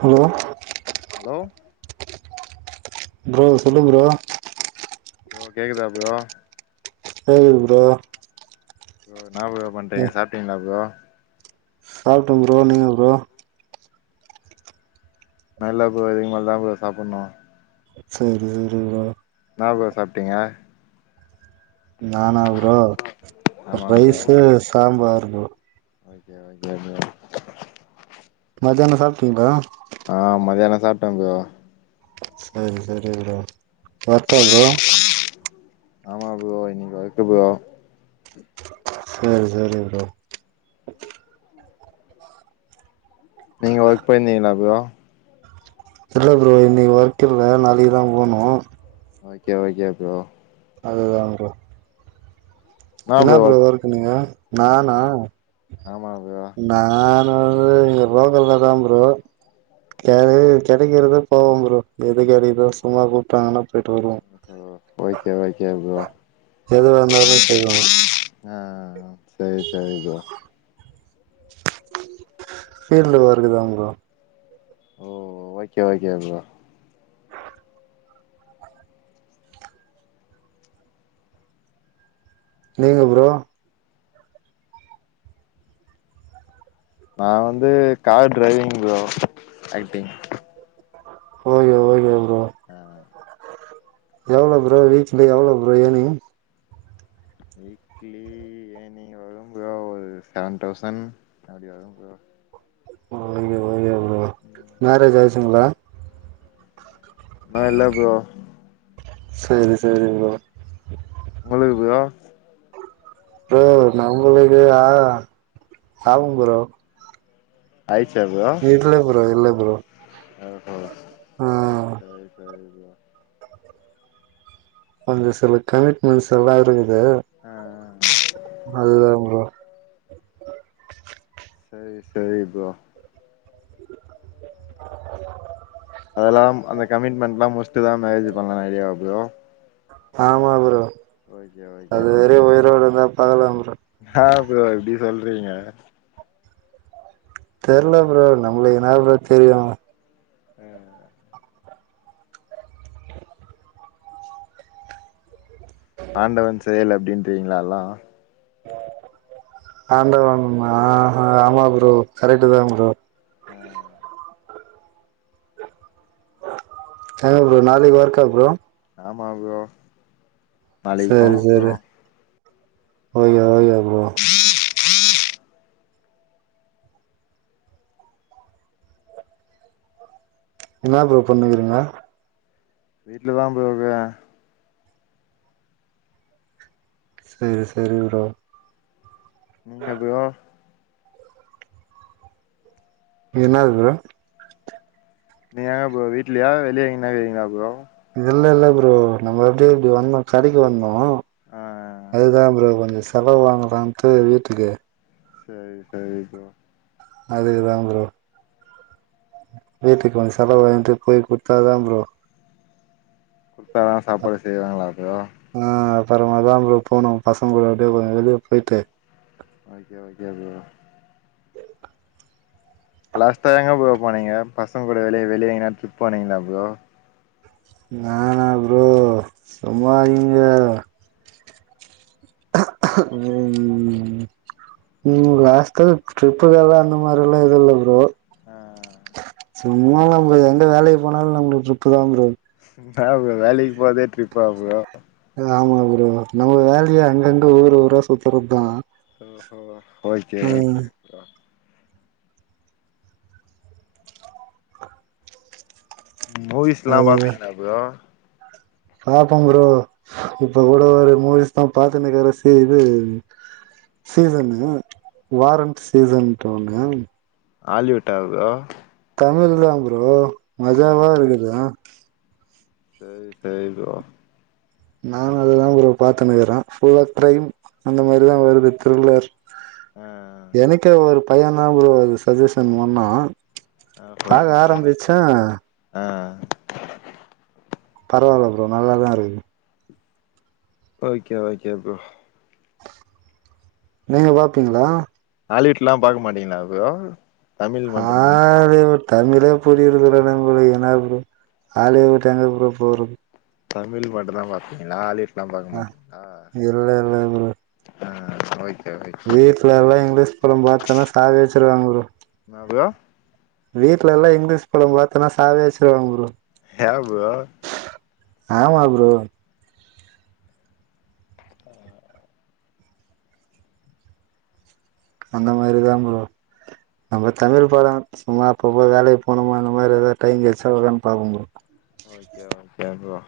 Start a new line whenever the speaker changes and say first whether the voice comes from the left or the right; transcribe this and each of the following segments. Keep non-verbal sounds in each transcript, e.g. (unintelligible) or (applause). right: Hello
left: hello
right: bro சொல்லு bro
left: bro கேக்குதா bro
right: கேக்குது ப்ரோ
left: (unintelligible) என்னா ப்ரோ பண்றீங்க சாப்ட்டீங்களா ப்ரோ?
right: சாப்டம் ப்ரோ நீங்க ப்ரோ?
left: நா இல்ல ப்ரோ இனிமெல்தா ப்ரொ சாப்புன்னு
right: சேரி சேரி ப்ரோ
left: என்னா ப்ரோ சாப்டீங்க?
right: நானா ப்ரோ
left: ஆமா bro
right: rice sambar (inaudible)
left: okay okay bro
right: மதியான சாப்டீங்ளா?
left: ஆ மதியான சாப்டெம் ப்ரோ
right: சேரி செரி ப்ரோ வர்க்கா ப்ரோ
left: ஆமா ப்ரோ இன்னக்கி வர்க்கு ப்ரோ
right: சேரி சேரி ப்ரோ
left: நீங்க ஒர்க் போயிர்ந்திங்களா ப்ரோ ஆ
right: இல்ல ப்ரோ இன்னகி ஒர்க் இல்ல நாளகிதா போனு
left: ஓகே ஓகே ப்ரோ
right: அதுதா அற என்னா ப்ரோ இருக்கு நீங்க நானா
left: ஆமா ப்ரோ
right: நா (inaudible) ரோக தா ப்ரோ கெடக்கிறத போவோ ப்ரோ எது கெடக்குதோ சும்மா கூப்ட்டாங்கன்னா போய்ட்டு வருவோ
left: ஓகே ஓகே ப்ரோ
right: எது வேன்னாலு செய்வாங்க
left: ஆ சேரி சேரி ப்ரோ
right: சேர்ந்து வருகுதா ப்ரோ
left: ஓ ஓகே ஓகே ப்ரோ
right: நீங்க ப்ரோ
left: நா வந்து car driving bro acting
right: okay okay bro
left: ஆ
right: எவ்ளோ ப்ரோ வீக்லி எவ்ளோ ப்ரோ ஏனிங்
left: வீக்லி ஏர்நிங் வரு ப்ரோ ஒரு செவன் தௌசண் அப்டி வரு bro
right: okay okay bro marriage ஆய்ச்சீங்களா
left: அ இல்ல ப்ரோ
right: சேரி சேரி ப்ரோ
left: உங்களுக் ப்ரோ
right: ப்ரோ நம்பளுக்கு ஆ ஆவு ப்ரோ
left: ஆயிச்சா
right: இட்ல்ல ப்ரோ இல்ல ப்ரோ
left: ஹ...
right: ஆ
left: இயா
right: வந்து சில கமிட்மெண்ட்ஸ்லா இருக்கு து
left: ஆ ஆ
right: அதுதா ப்ரோ
left: சரி சரி ப்ரோ
right: ஹ
left: அதெல்லாம் அந்த கமிட்மெண்ட் லாம் முடிச் இப்பத மேரேஜ் பண்ணலா ஐடியா லோ
right: ஆமாபுரோ அது வரை உயிரோ இருந் பாகலாம்
left: ஹா ப்ரோ இப்டி சொல்றீக
right: தெர்ல ப்ரோ நம்ளுக்கு என்னா ப்ரோ தெரியு
left: அ ஆண்டவன் செயல் அப்டின் ப்டிகள லா
right: அ ஆண்டவ மா ஆமா ஃப்ரோ கரெக்ட்டு தா ஃப்ரோ.
left: அ
right: அதா ப்ரோ நாளைக் ஒர்க்கா ப்ரோ.
left: ஆமா ப்ரோ நாளைக் பாப் ப்ரோ
right: (inaudible) ஓ ன்ன ப்ரோ பண்ணுக்குறீங்க
left: வீட்லதா ப்ரோ க்க
right: சரி சரி ப்ரோ
left: எங்க ப்ரோ
right: ஏன்னது ப்ரோ
left: நீங்க எங்க ப்ரோ வீட்லயா வெளியே எங்கனா இருக்கீங்ளா ப்ரோ
right: இல்ல இல்ல ப்ரோ நம்ம எப்டிய இப்டி வந்தோம் கடைக்கு வந்தோம்
left: ஆ ஆ
right: அதுதா ப்ரோ கொஞ்ச செலவு வாங்கலான்ட்டு வீட்டுக்கு
left: சரி சரி ப்ரோ
right: அதுக்கு தா ப்ரோ வீட்டுக்கு கொஞ்ச செலவு வண்ட்டு போய் குத்தா தா ப்ரோ.
left: குத்த தா சாப்பாடு செய்வாங்களா ப்ரோ
right: ஆ அப்பறமா தா ப்ரோ போனோம் பசங்க கூட அப்டியே கொஞ்ச வெளியே போயிட்டு
left: ஓகே ஓகே ப்ரோ லாஸ்ட்டா எங்க ப்ரோ போனீங்க பசங்கூட வெளிய வெளிய எங்கனா ட்ரிப் போனீங்களா ப்ரோ
right: நானா ப்ரோ சும்மா நீங்க வேற ம்ம்ம்...... ம் லாஸ்ட்டா ட்ரிப்பு வேல அந்த மாரி லா இல்ல லா ப்ரோ
left: ஆ
right: சும்மா நம்ப எந்த வேலைக் போனாலு நம்பளுக்கு ட்ரிப்பு தா ப்ரோ.
left: அஹ வேலைக்கு போறதே ட்ரிப்பா ப்ரோ
right: ஆமா ப்ரோ நம்ம வேலையே அங்கங்கே ஊர் ஊர சுத்துறது தா
left: ஓஹோ ஓகே ஓகே ப்ரோ மூவிஸ் லா பாப்பிங்கலா ப்ரோ
right: பாப்பம் ப்ரோ இப்ப கூட ஒரு மூவிஸ் தா பாத்துன்னக்கர சி இது சீசனு வாரண்ட் சீசன்ட் ஒண்ணு.
left: ஆலிவிட்டா ப்ரோ
right: தமிழ் தா ப்ரோ
left: ஆ
right: மஜாவா இருக்குதா
left: சரி சரி ப்ரோ
right: நானும் அதாதா ப்ரொ பாத்துனுக்கறே ஃபுல்லா க்ரைம் அந்த மாரி தா வருது த்ரில்லர்.
left: ஆ
right: எனக்கே ஒரு பு பையனா ப்ரோ அது சஜஷன் ஒன்னா.
left: ஆ ப்ரோ (inaudible) ஆ
right: பரவால்ல ப்ரோ நல்லாதா இருக்கு
left: ஓகே ஓகே ப்ரோ
right: நீங்க பாப்பீங்களா?
left: ஆலிவிட்லா பாக்க மாட்டிங்ளா ப்ரோ? தமிழ் மட்டுந்தானா
right: ஹாலிவுட் தமிழே புரியருதுல நம்ளுகு என்னா ப்ரோ ஹாலிவுட் எங்க ப்ரோ போறது
left: தமிழ் மட்டுதா பாப்பிங்களா ஹாலி
right: அ இல்ல இல்ல ப்ரோ
left: ஆ ஓ
right: வீட்லல்லா இங்கிலீஷ் படம் பாத்தன்னா சாகடிச்சிருவாங்க ப்ரோ
left: ப்ரோ
right: வீட்லல்லா இங்கிலீஷ் படம் பாத்தனா சாகவெஅச்சிருவாங்க ப்ரோ
left: ஏ ‌ப்ரோ
right: ஆமா ப்ரோ அந்த மாரிதா ப்ரோ நம்ம தமிழ் பட சும்மா அப்பப்ப வேலைக் போனமா அந்த மாரி எதா டைம் கெட்ச்சா ஒக்காந்து பாப்பம் ப்ரோ
left: ஓகே ஓகே ப்ரோ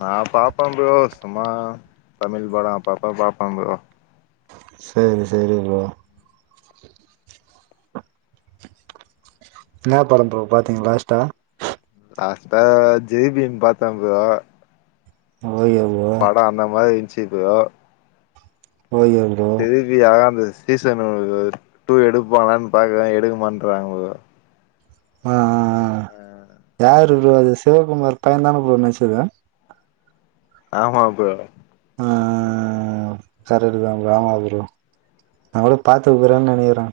left: நா பாப்பம் ப்ரோ சும்மா தமிழ் படொ அப்பப்ப பாப்பம் ப்ரோ
right: சேரி சேரி ப்ரோ என்னா படம் ப்ரோ பாத்தீங்க லாஸ்டா
left: லாஸ்ட்டா ஜெய்பீம் பாத்தெ ப்ரோ
right: ஓகே ப்ரோ
left: படொ அந்த மாரின் ச்சி bro
right: okay bro
left: (unintelligible) அழகார்ந்தது season two எடுப்பாங்களான் பாக்குறெ எடுக்க மாட்றாங்க ப்ரோ
right: ஆ ஆ அ யார் ரு ப்ரோ அது சிவகுமார் பையந்தான ப்ரோ நச்சத
left: ஆமா ப்ரோ
right: ஆ கரடுதா ப்ரோ ஆமா ப்ரோ நா கூட பாத்து (unintelligible) நனகிறே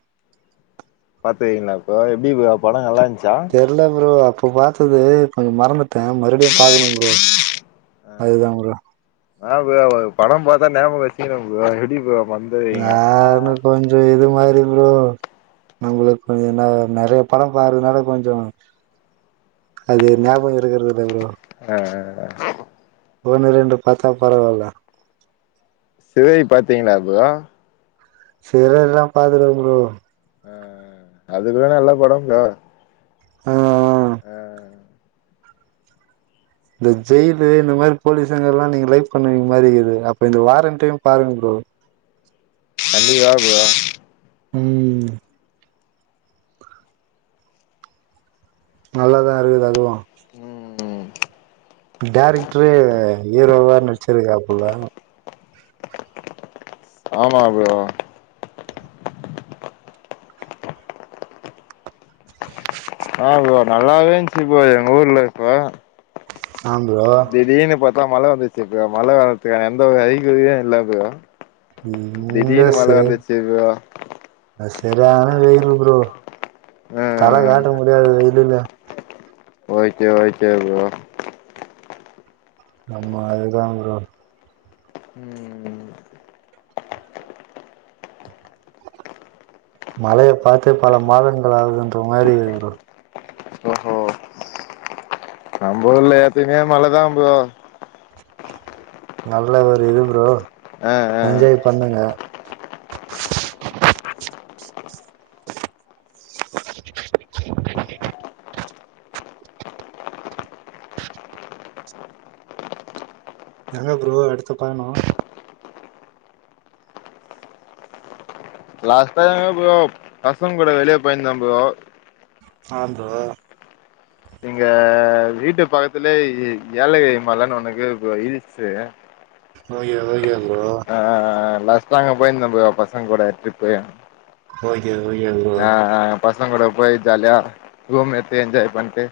left: பாத்தீங்களா இப்ப எப்டி ப்ரோ பட நல்லா இருன்
right: தெர்ல ப்ரோ அ ப்ப பாத்தது கொஞ்ச மறந்துட்டே மறுப்டியு பாக்கணு ப்ரோ அதுதா ப்ரோ
left: நா ப்ரோ ஒ‌ படம் பாத்தா ஞாபக வச்சிக்கணு ப்ரோ எப்டி ப்ரோ மறந்துருவீங்க
right: நானு கொஞ்ச இது மாதிரி ப்ரோ நம்மளுக் கொஞ்சொ ந நறைய படம் பாகுறதுனால கொஞ்சொ அது ஞாபக இருகுறதில்ல ப்ரோ
left: அ‌‌ அ அ‌
right: ஒன்னு ரெண்டு பாத்தா பரவால்ல
left: சிறை‌ பாத்தீங்களா ப்ரோ?
right: சிறல்லா பாக்கல ப்ரோ
left: ஆ அதுக்குட நல்ல படம் தா
right: ஆ
left: அஅஅ
right: இந்த ஜெயிலு இந்த மாரி போலீசங்க எல்லா நீங்க லைக் பண்ணுவீங்களா அப்ப இந்த வாரண்ட்டைம் பாருங்க ஃப்ரோ
left: (unintelligible)
right: ம் நல்லாதா இருக்குது அதுவா
left: ம் ம்
right: டேரெக்ட்ரே ஹீரோவா நடுச்சுருக்காப்பல்ல
left: ஆமா ஃப்ரோ ஆமா ஃப்ரோ நல்லாவே இருந்துச்சு எங்க ஊர்ல இப்ப
right: ஆந்தராவா
left: க மழ வந்துருச்சு ஃப்ரோ மழ வர்றதுக்கான எந்த அரிகுரியு இல்ல ஃப்ரோ
right: இங்க
left: திடீர்னு மழ வந்துருச்சு ஃப்ரோ
right: இங்க செரியான வெயிலு ஃப்ரோ தல
left: ம்
right: காட்ட முடியாது வெயிலுல்ல
left: ஓகே ஓகே ஃப்ரோ
right: ஆமா அதுதா ஃப்ரோ
left: ம்
right: மழைய பாத்து பல மாதங்கள் ஆகுதுங் ஃப்ரோ ஒரு மாரி ஒரு
left: நம்ப ஊர்ல எப்பயுமே மழதாம் ஃப்ரோ
right: நல்ல ஒரு இது ஃப்ரோ
left: ஆ ஆ
right: என்ஜாய் பண்ணுங்க எங்க ஃப்ரோ அடுத்து பயணோ
left: லாஸ்ட்டு எங்க ஃப்ரோ பசங்க கூட வெளிய போயிருந்தம் ஃப்ரோ
right: ஆம் ஃப்ரோ
left: எங்க வீட்டு பக்கத்துலயே ஏலகிரி மலன் ஒனக்கு இருக்கு ஃப்ரோ ஹில்ஸ்சு
right: ஓகே ஓகே ஃப்
left: ஆ லாஸ் ட்டா நாங்க போயிருந்தோம் ஃப்ரோ பசங்க கூட ட்ரிப்பு
right: ஓய்
left: நா பசங் கூட போய் ஜாலியா ரூம் எடுத்து என்ஜாய் பண்ட்டு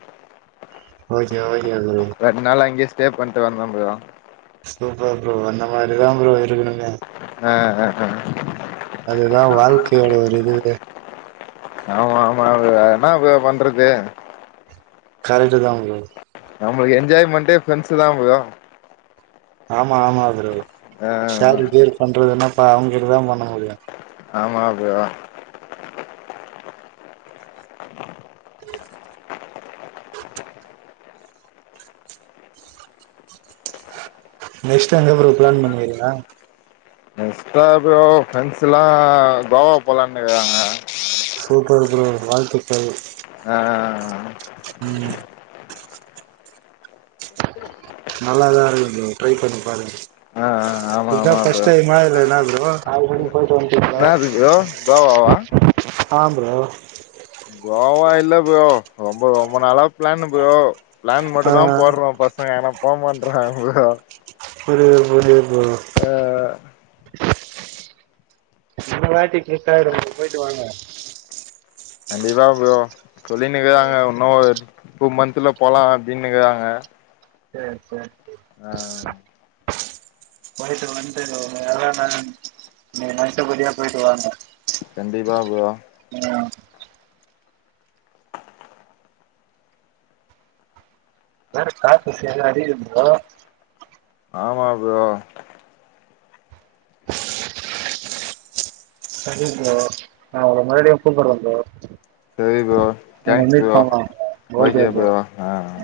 right: ஓகே ஓகே ப்ரோ
left: ரெண்டு நாள் அங்கயேஸ் ஸ்டே பண்ணிட்டு வந்தோம் ஃப்ரோ
right: சூப்பர் ஃப்ரோ அந்த மாரிதா ஃப்ரோ இருக்கணுமே
left: அ அ அ
right: அதுதா வாழ்க்கையோட ஒரு இதுவே
left: ஆமா ஆமா அது என்ன ப பண்றது
right: கரெக்ட்டுதா ஃப்ரோ
left: நம்மளுக்கு என்ஜாய்மெண்ட்டே ஃப்ரெண்ட்ஸ்தா ப்ரோ
right: ஆமா ஆமா ப்ரோ
left: ஆ
right: ஷேரு கீரு பண்றதுன்னா ப்ப அவங்கிட்டதா பண்ண முடியு
left: ஆமா ப்ரோ
right: நெக்ஸ்ட்டு எங்க ப்ரோ பிளான் பண்ணிருக்கீங்ளா?
left: நெக்ஸ்டா ப்ரோ ஃப்ரெண்ட்ஸ் எல்லா கோவா போலான்னு இருக்குறாங்க
right: ஓகே ஓகே ப்ரோ வாழ்த்துக்கள்
left: ஆ
right: ம் நல்லாதா இருக்கு ப்ரோ ட்ரை பண்ணி பாருங்க
left: ஆ ஆ
right: இதா ஃபஸ்ட் டைமா இல்ல என்னா ப்ரோ இல்ல
left: என்ன என்னாது ப்ரோ கோவாவா?
right: ஆ ப்ரோ
left: கோவா இல்ல ப்ரோ ரொம்ப ரொம்ப நாளா பிளானு ப்ரோ பிளான்
right: ஆ
left: மட்டுந்தா போடுறோ பசங்க ஏன்னா போமாட்றாங்க ப்ரோ
right: புரியுது புரியுது ப்ரோ
left: ஆ
right: இந்த வாட்டி கிளிக் ஆயிடு ப்ரோ போயிட்டு வாங்க
left: கண்டிப்பா ப்ரோ சொல்லினு இருக்குறாங்க இன்னா ஒரு டூ மந்த்துல போலா அப்டின்னு இருக்கறாங்க
right: சேரி சேரி சேரி போயிட்டு வந்து ஆ எல்லா நல் நீங்க நென்ச்சபடியா போயிட்டு வாங்க
left: ஸ்யூரா ப்ரோ
right: ஆ வேற (unintelligible) அதிகோ ப்ரோ
left: ஆமா ப்ரோ
right: சரி ப்ரோ நா உங்களுக்கு மறுபடியு ஃபோன் பண்ற ப்ரோ
left: செரி bro thanks bro okay bro ஆ ஆ